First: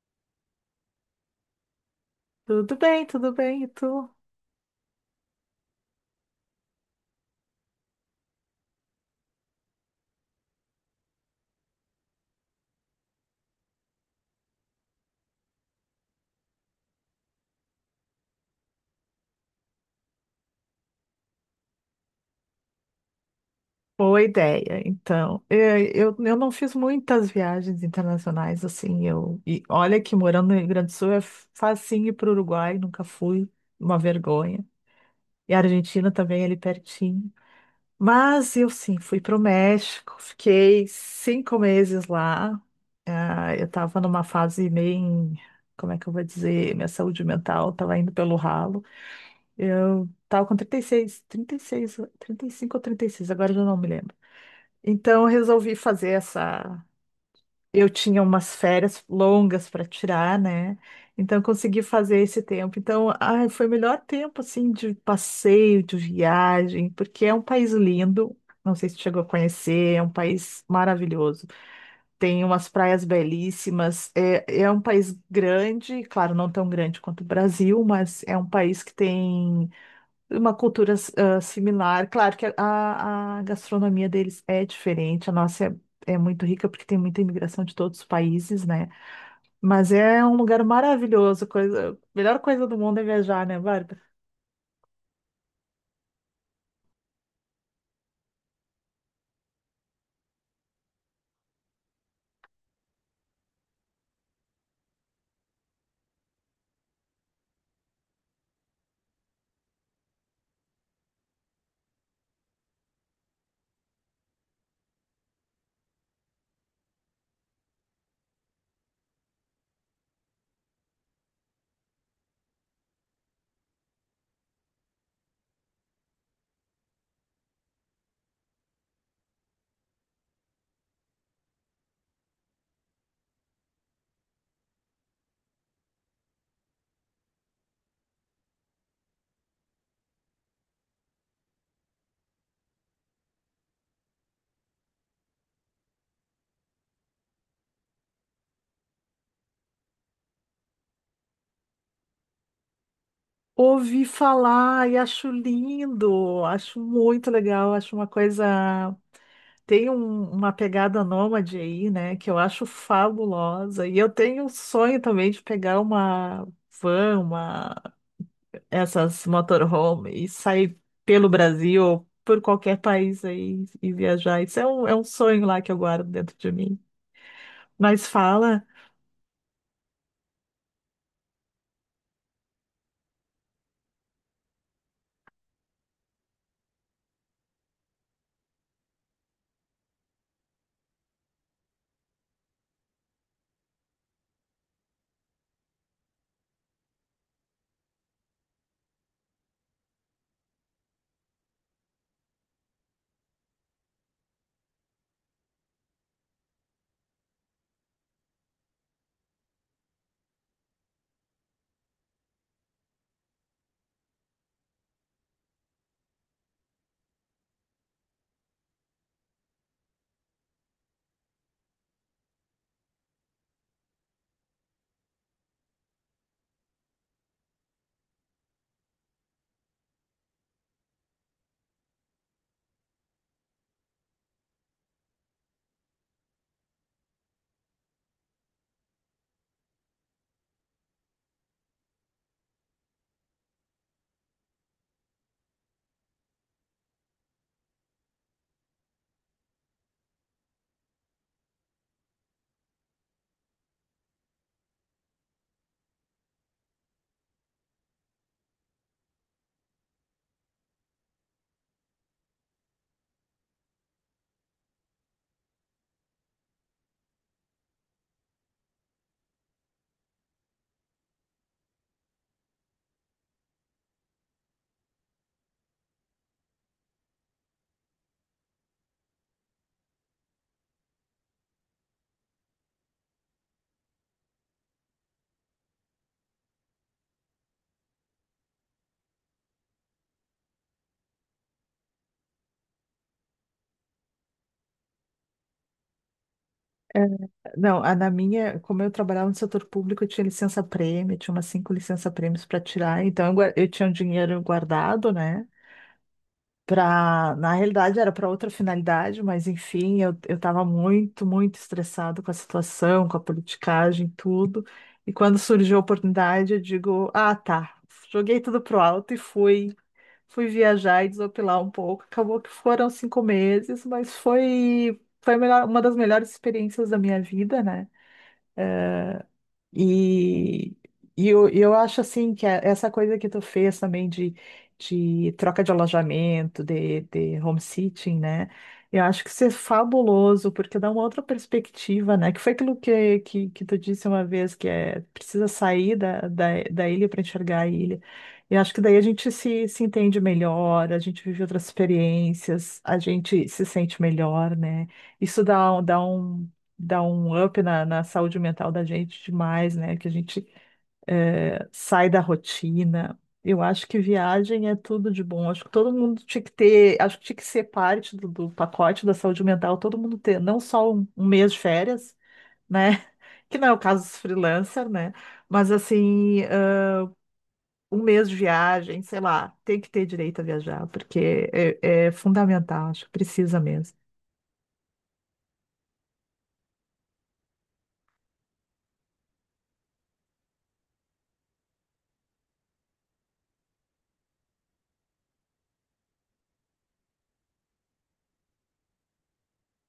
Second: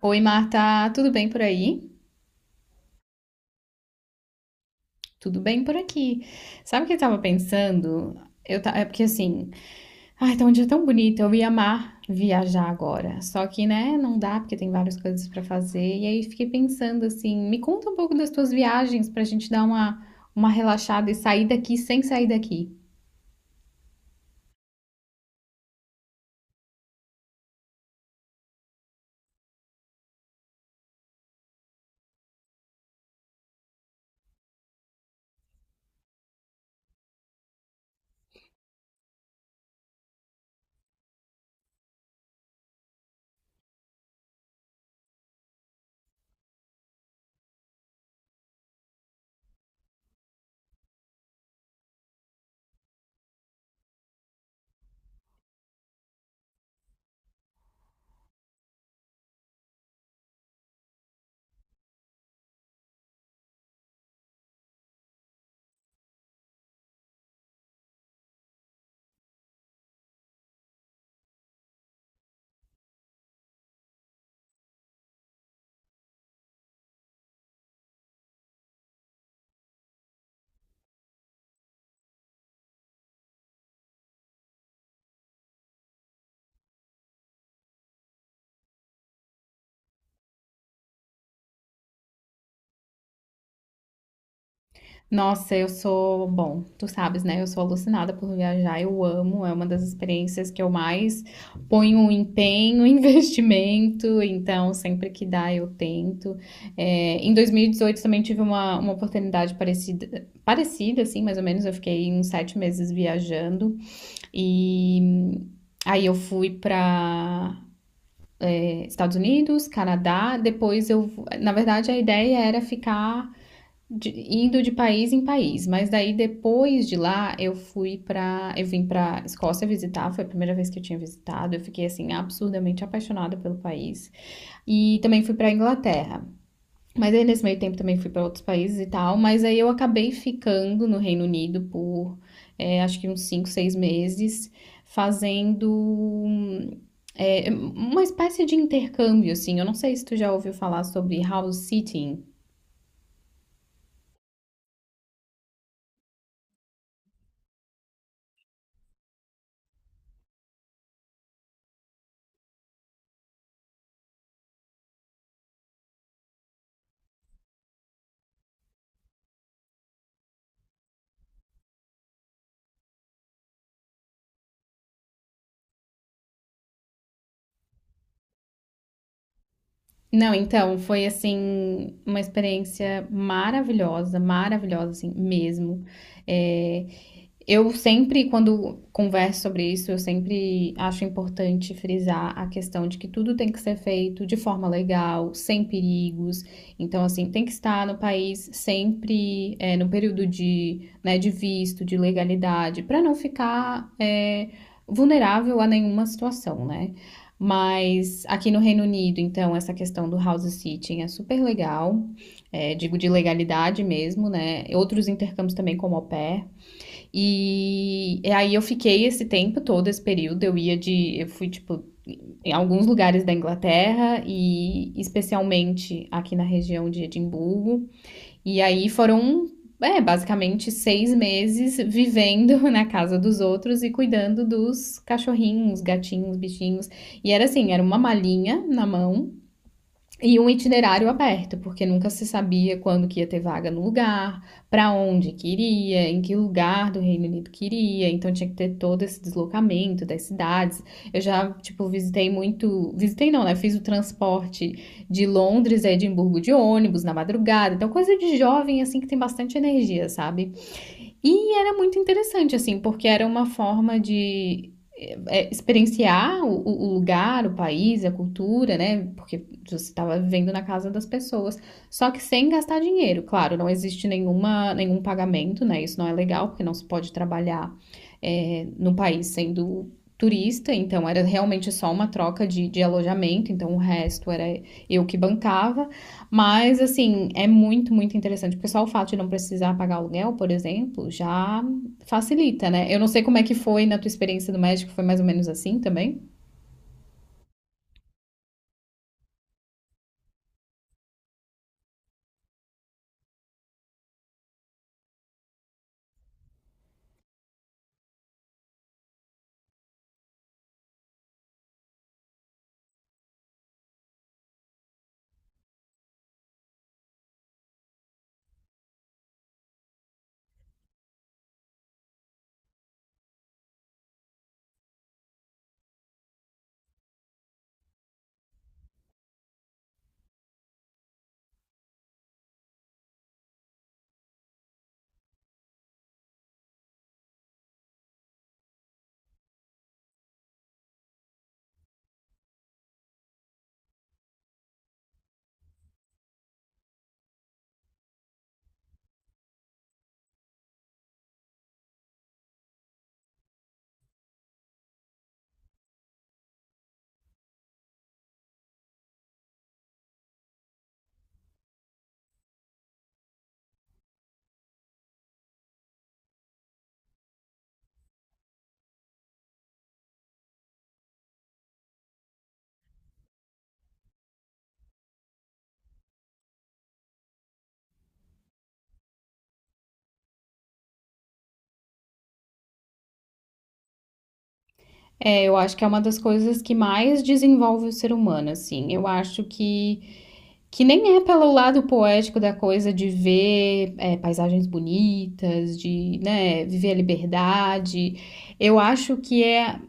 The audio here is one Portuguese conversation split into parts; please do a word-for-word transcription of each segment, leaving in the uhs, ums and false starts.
Oi, Marta, tudo bem por aí? Tudo bem, tudo bem, e tu? Tudo bem por aqui. Sabe o que eu tava pensando? Eu ta... É porque assim, ai, Tá um dia tão bonito, eu ia amar viajar agora. Só que, né, não dá porque tem várias coisas pra fazer. E aí fiquei pensando assim, me conta um pouco das tuas viagens pra gente dar uma uma relaxada e sair daqui sem sair daqui. Boa ideia. Então, eh, eu, eu não fiz muitas viagens internacionais assim. Eu, e olha que morando no Rio Grande do Sul é facinho ir para o Uruguai, nunca fui, uma vergonha. E a Argentina também ali pertinho. Mas eu sim, fui para o México, fiquei cinco meses lá. Ah, eu estava numa fase bem, como é que eu vou dizer, minha saúde mental estava indo pelo ralo. Eu tava com trinta e seis, trinta e seis, trinta e cinco ou trinta e seis, agora eu já não me lembro. Então, eu resolvi fazer essa. Eu tinha umas férias longas para tirar, né? Então, eu consegui fazer esse tempo. Então, ai, foi o melhor tempo, assim, de passeio, de viagem, porque é um país lindo. Não sei se chegou a conhecer, é um país maravilhoso. Tem umas praias belíssimas. É, é um país grande, claro, não tão grande quanto o Brasil, mas é um país que tem uma cultura ah, similar. Claro que a, a- a gastronomia deles é diferente, a nossa é, é muito rica porque tem muita imigração de todos os países, né? Mas é um lugar maravilhoso, coisa, a melhor coisa do mundo é viajar, né, Bárbara? Nossa, eu sou, bom, tu sabes, né? Eu sou alucinada por viajar, eu amo, é uma das experiências que eu mais ponho um empenho, investimento, então sempre que dá eu tento. É, em dois mil e dezoito também tive uma, uma oportunidade parecida, parecida, assim, mais ou menos, eu fiquei uns sete meses viajando e hum, aí eu fui para Estados Unidos, Canadá, depois eu, na verdade a ideia era ficar de- indo de país em país, mas daí depois de lá eu fui pra. Eu vim pra Escócia visitar, foi a primeira vez que eu tinha visitado, eu fiquei assim absurdamente apaixonada pelo país. E também fui pra Inglaterra. Mas aí nesse meio tempo também fui pra outros países e tal, mas aí eu acabei ficando no Reino Unido por é, acho que uns cinco, seis meses, fazendo hum, é, uma espécie de intercâmbio, assim. Eu não sei se tu já ouviu falar sobre house sitting. Ouvi falar e acho lindo, acho muito legal, acho uma coisa. Tem um- uma pegada nômade aí, né, que eu acho fabulosa. E eu tenho um sonho também de pegar uma van, essas motorhome e sair pelo Brasil ou por qualquer país aí e viajar. Isso é um, é um sonho lá que eu guardo dentro de mim. Mas fala, Não, então, foi assim, uma experiência maravilhosa, maravilhosa, assim, mesmo. É, eu sempre, quando converso sobre isso, eu sempre acho importante frisar a questão de que tudo tem que ser feito de forma legal, sem perigos. Então, assim, tem que estar no país sempre é, no período de, né, de visto, de legalidade, para não ficar é, vulnerável a nenhuma situação, né? Mas aqui no Reino Unido, então, essa questão do house sitting é super legal, é, digo de legalidade mesmo, né? Outros intercâmbios também, como au pair. E aí eu fiquei esse tempo todo, esse período, eu ia de, eu fui tipo em alguns lugares da Inglaterra e especialmente aqui na região de Edimburgo. E aí foram, é, basicamente seis meses vivendo na casa dos outros e cuidando dos cachorrinhos, gatinhos, bichinhos. E era assim, era uma malinha na mão e um itinerário aberto, porque nunca se sabia quando que ia ter vaga no lugar, para onde queria, em que lugar do Reino Unido queria, então tinha que ter todo esse deslocamento das cidades. Eu já, tipo, visitei muito, visitei não, né? Fiz o transporte de Londres a Edimburgo de ônibus na madrugada. Então coisa de jovem assim que tem bastante energia, sabe? E era muito interessante, assim, porque era uma forma de é, experienciar o, o lugar, o país, a cultura, né? Porque você estava vivendo na casa das pessoas, só que sem gastar dinheiro. Claro, não existe nenhuma, nenhum pagamento, né? Isso não é legal, porque não se pode trabalhar é, no país sendo turista, então era realmente só uma troca de, de alojamento, então o resto era eu que bancava. Mas, assim, é muito, muito interessante, porque só o fato de não precisar pagar aluguel, por exemplo, já facilita, né? Eu não sei como é que foi na tua experiência do México, foi mais ou menos assim também. é, não, a, na minha, como eu trabalhava no setor público, eu tinha licença-prêmio, tinha umas cinco licença-prêmios para tirar, então eu, gua- eu tinha um dinheiro guardado, né? Pra, na realidade era para outra finalidade, mas enfim, eu, eu estava muito, muito estressado com a situação, com a politicagem, tudo. E quando surgiu a oportunidade, eu digo, ah, tá, joguei tudo pro alto e fui, fui viajar e desopilar um pouco. Acabou que foram cinco meses, mas foi, foi a melhor- uma das melhores experiências da minha vida, né? E, e eu, e eu acho assim que a- essa coisa que tu fez também de, de troca de alojamento, de, de home sitting, né? Eu acho que isso é fabuloso, porque dá uma outra perspectiva, né? Que foi aquilo que, que, que tu disse uma vez, que é precisa sair da, da, da ilha para enxergar a ilha. Eu acho que daí a gente se, se entende melhor, a gente vive outras experiências, a gente se sente melhor, né? Isso dá, dá um dá um up na, na saúde mental da gente demais, né? Que a gente eh, sai da rotina. Eu acho que viagem é tudo de bom. Acho que todo mundo tinha que ter, acho que tinha que ser parte do, do pacote da saúde mental, todo mundo ter não só um, um mês de férias, né? Que não é o caso dos freelancers, né? Mas assim, eh, um mês de viagem, sei lá, tem que ter direito a viajar, porque é, é fundamental, acho que precisa mesmo. É, eu acho que é uma das coisas que mais desenvolve o ser humano, assim. Eu acho que, que nem é pelo lado poético da coisa de ver é, paisagens bonitas, de, né, viver a liberdade. Eu acho que é,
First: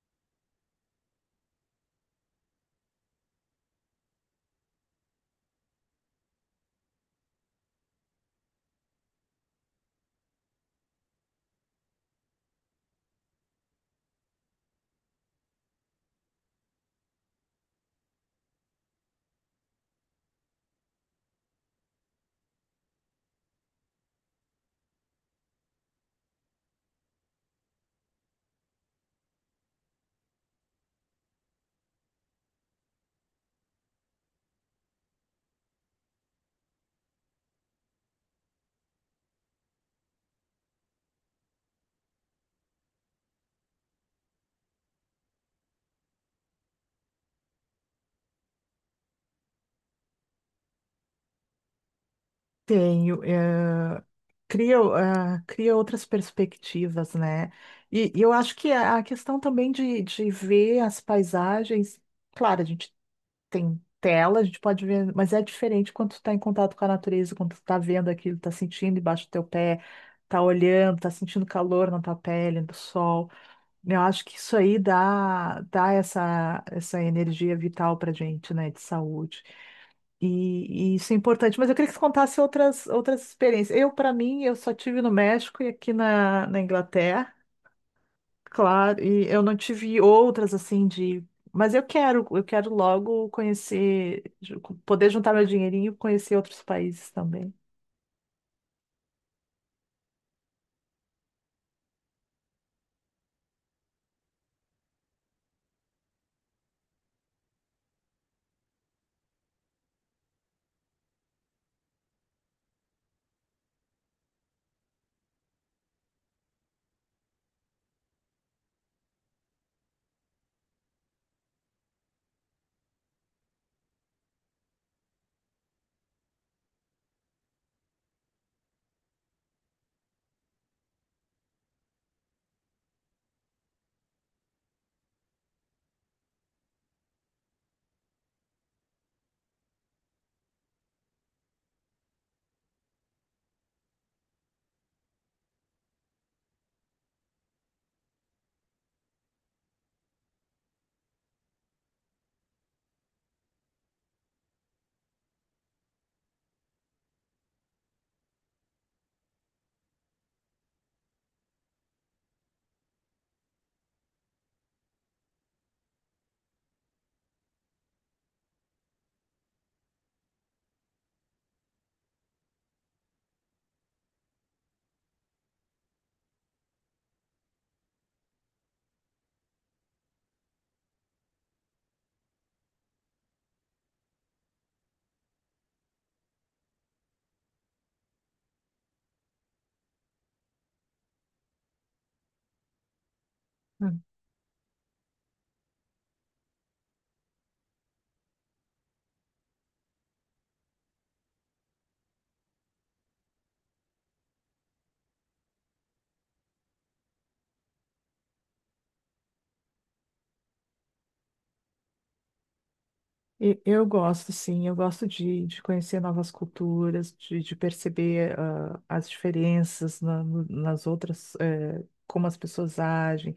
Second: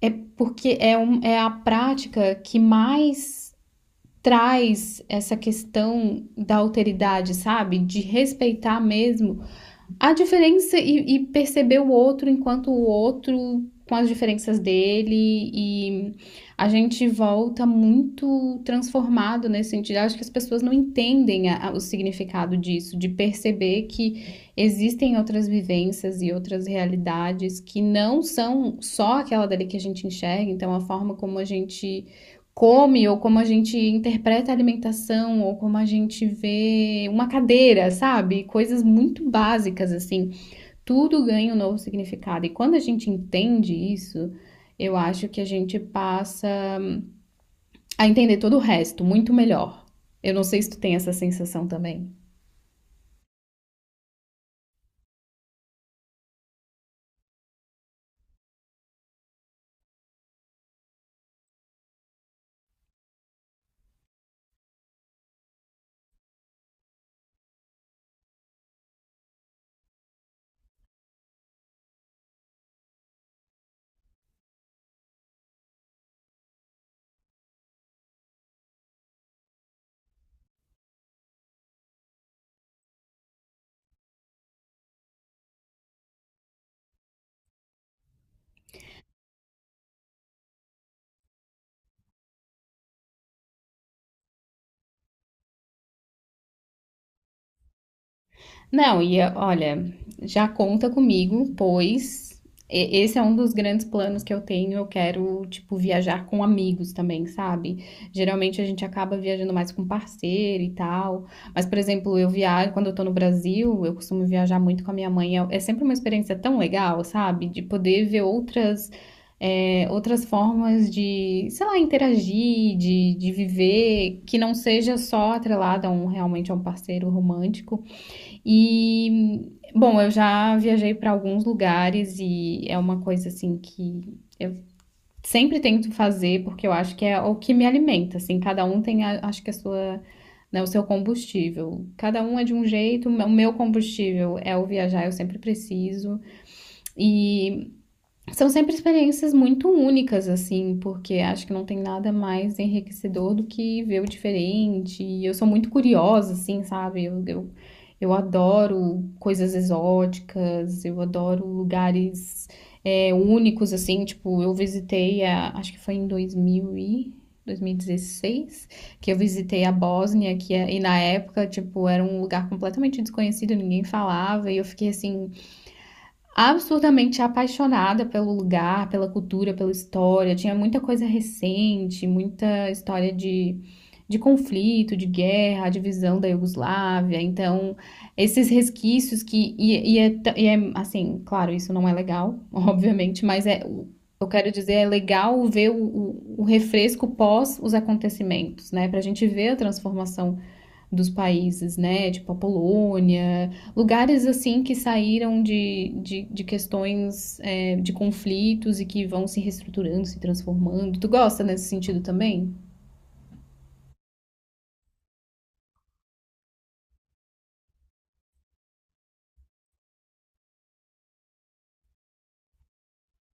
é porque é, um, é a prática que mais traz essa questão da alteridade, sabe? De respeitar mesmo a diferença e, e perceber o outro enquanto o outro com as diferenças dele e a gente volta muito transformado nesse sentido. Eu acho que as pessoas não entendem a- a- o significado disso, de perceber que existem outras vivências e outras realidades que não são só aquela dali que a gente enxerga. Então, a forma como a gente come ou como a gente interpreta a alimentação ou como a gente vê uma cadeira, sabe? Coisas muito básicas assim. Tudo ganha um novo significado e quando a gente entende isso, eu acho que a gente passa a entender todo o resto muito melhor. Eu não sei se tu tem essa sensação também. Tenho, eh, cria, eh, cria outras perspectivas, né? E, e eu acho que a a questão também de, de ver as paisagens, claro, a gente tem tela, a gente pode ver, mas é diferente quando tu está em contato com a natureza, quando tu está vendo aquilo, está sentindo embaixo do teu pé, está olhando, está sentindo calor na tua pele, do sol. Eu acho que isso aí dá, dá essa, essa energia vital pra gente, né? De saúde. E, e isso é importante, mas eu queria que você contasse outras, outras experiências. Eu, para mim, eu só tive no México e aqui na, na Inglaterra, claro, e eu não tive outras assim de. Mas eu quero, eu quero logo conhecer, ju- poder juntar meu dinheirinho e conhecer outros países também. Não, e eh, olha, já conta comigo, pois e- esse é um dos grandes planos que eu tenho. Eu quero, tipo, viajar com amigos também, sabe? Geralmente a gente acaba viajando mais com parceiro e tal. Mas, por exemplo, eu viajo, quando eu tô no Brasil, eu costumo viajar muito com a minha mãe. É é sempre uma experiência tão legal, sabe? De poder ver outras, eh, outras formas de, sei lá, interagir, de, de viver, que não seja só atrelada a um, realmente a um parceiro romântico. E, bom, eu já viajei para alguns lugares e é uma coisa assim que eu sempre tento fazer porque eu acho que é o que me alimenta, assim, cada um tem a- acho que a sua, né, o seu combustível. Cada um é de um jeito, o meu combustível é o viajar, eu sempre preciso. E são sempre experiências muito únicas, assim, porque acho que não tem nada mais enriquecedor do que ver o diferente. E eu sou muito curiosa, assim, sabe? Eu, eu, eu adoro coisas exóticas, eu adoro lugares é, únicos, assim. Tipo, eu visitei, a, acho que foi em dois mil e dezesseis, que eu visitei a Bósnia, que, é- e na época, tipo, era um lugar completamente desconhecido, ninguém falava, e eu fiquei assim absurdamente apaixonada pelo lugar, pela cultura, pela história. Tinha muita coisa recente, muita história de, de conflito, de guerra, a divisão da Iugoslávia. Então, esses resquícios que. E, e é, t- e é, assim, claro, isso não é legal, obviamente, mas é. Hum. Eu quero dizer, é legal ver o, o, o refresco pós os acontecimentos, né? Pra gente ver a transformação dos países, né? Tipo a Polônia, lugares assim que saíram de, de, de questões, é, de conflitos e que vão se reestruturando, se transformando. Tu gosta nesse sentido também? E- Eu gosto, sim, eu gosto de, de conhecer novas culturas, de, de perceber ah, as diferenças na- no- nas outras, eh, como as pessoas agem.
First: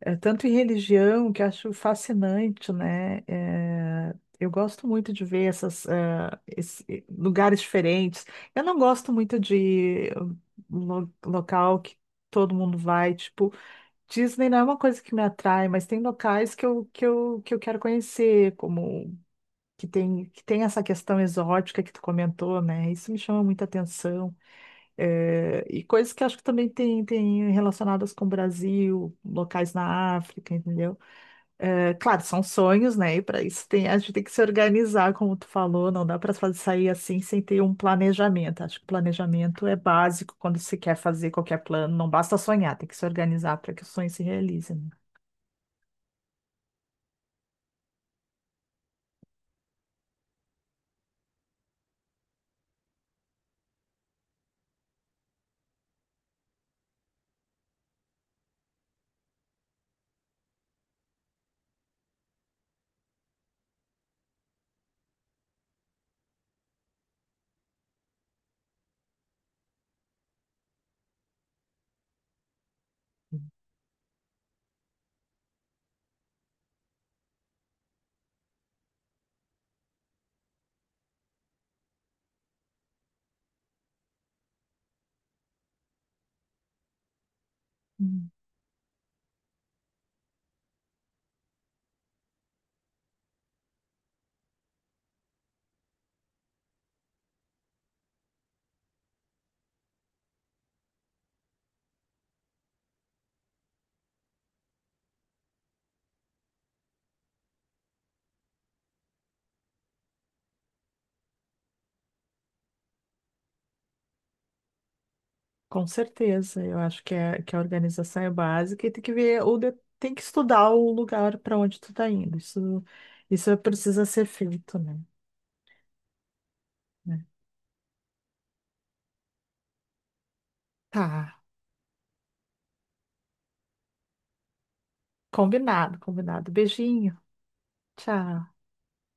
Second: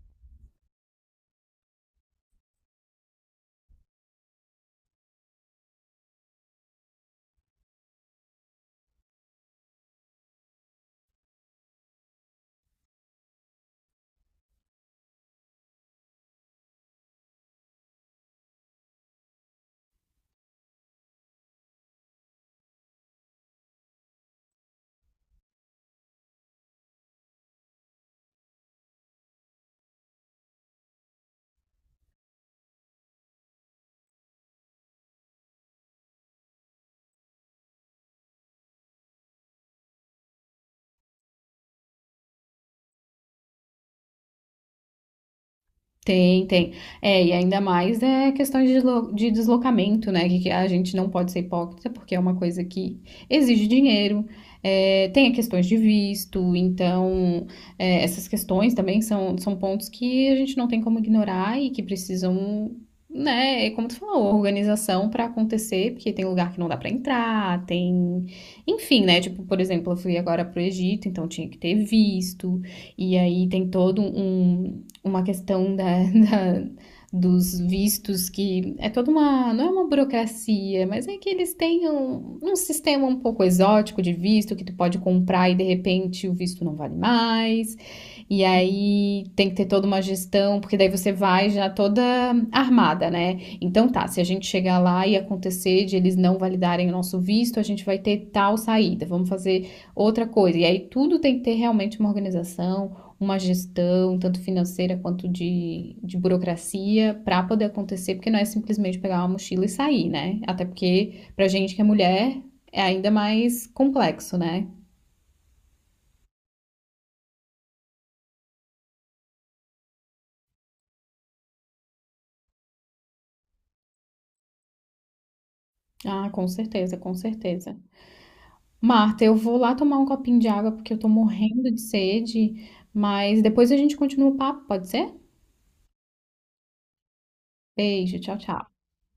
É, tanto em religião, que eu acho fascinante, né? É, eu gosto muito de ver essas, eh, esse- eh, lugares diferentes. Eu não gosto muito de lo- local que todo mundo vai. Tipo, Disney não é uma coisa que me atrai, mas tem locais que eu, que eu, que eu quero conhecer, como que tem, que tem essa questão exótica que tu comentou, né? Isso me chama muita atenção. É, e coisas que acho que também tem, tem relacionadas com o Brasil, locais na África, entendeu? É, claro, são sonhos, né? E para isso tem, a gente tem que se organizar, como tu falou, não dá para sair assim sem ter um planejamento. Acho que o planejamento é básico quando se quer fazer qualquer plano, não basta sonhar, tem que se organizar para que o sonho se realize, né? Tem, tem. É, e ainda mais é questões de deslo- de deslocamento, né? Que que a gente não pode ser hipócrita, porque é uma coisa que exige dinheiro, é, tem questões de visto, então é, essas questões também são, são pontos que a gente não tem como ignorar e que precisam, né, é como tu falou, organização para acontecer, porque tem lugar que não dá para entrar, tem. Enfim, né? Tipo, por exemplo, eu fui agora pro Egito, então tinha que ter visto. E aí tem todo um, uma questão da, da- dos vistos que é toda uma, não é uma burocracia, mas é que eles têm um, um sistema um pouco exótico de visto que tu pode comprar e de repente o visto não vale mais. Hum, E aí tem que ter toda uma gestão, porque daí você vai já toda armada, né? Então tá, se a gente chegar lá e acontecer de eles não validarem o nosso visto, a gente vai ter tal saída, vamos fazer outra coisa. E aí tudo tem que ter realmente uma organização, uma gestão, tanto financeira quanto de, de burocracia, para poder acontecer, porque não é simplesmente pegar uma mochila e sair, né? Até porque, pra gente que é mulher, é ainda mais complexo, né? com certeza, eu acho que, é, que a organização é básica e tem que ver, ou de- tem que estudar o lugar para onde tu tá indo. Isso, isso precisa ser feito, né? Ah, com certeza, com Né? certeza. Marta, eu vou lá tomar um copinho de água porque eu tô Tá, morrendo de sede, mas depois a gente continua o papo, pode ser? combinado, combinado. Beijinho, Beijo, tchau, tchau. tchau.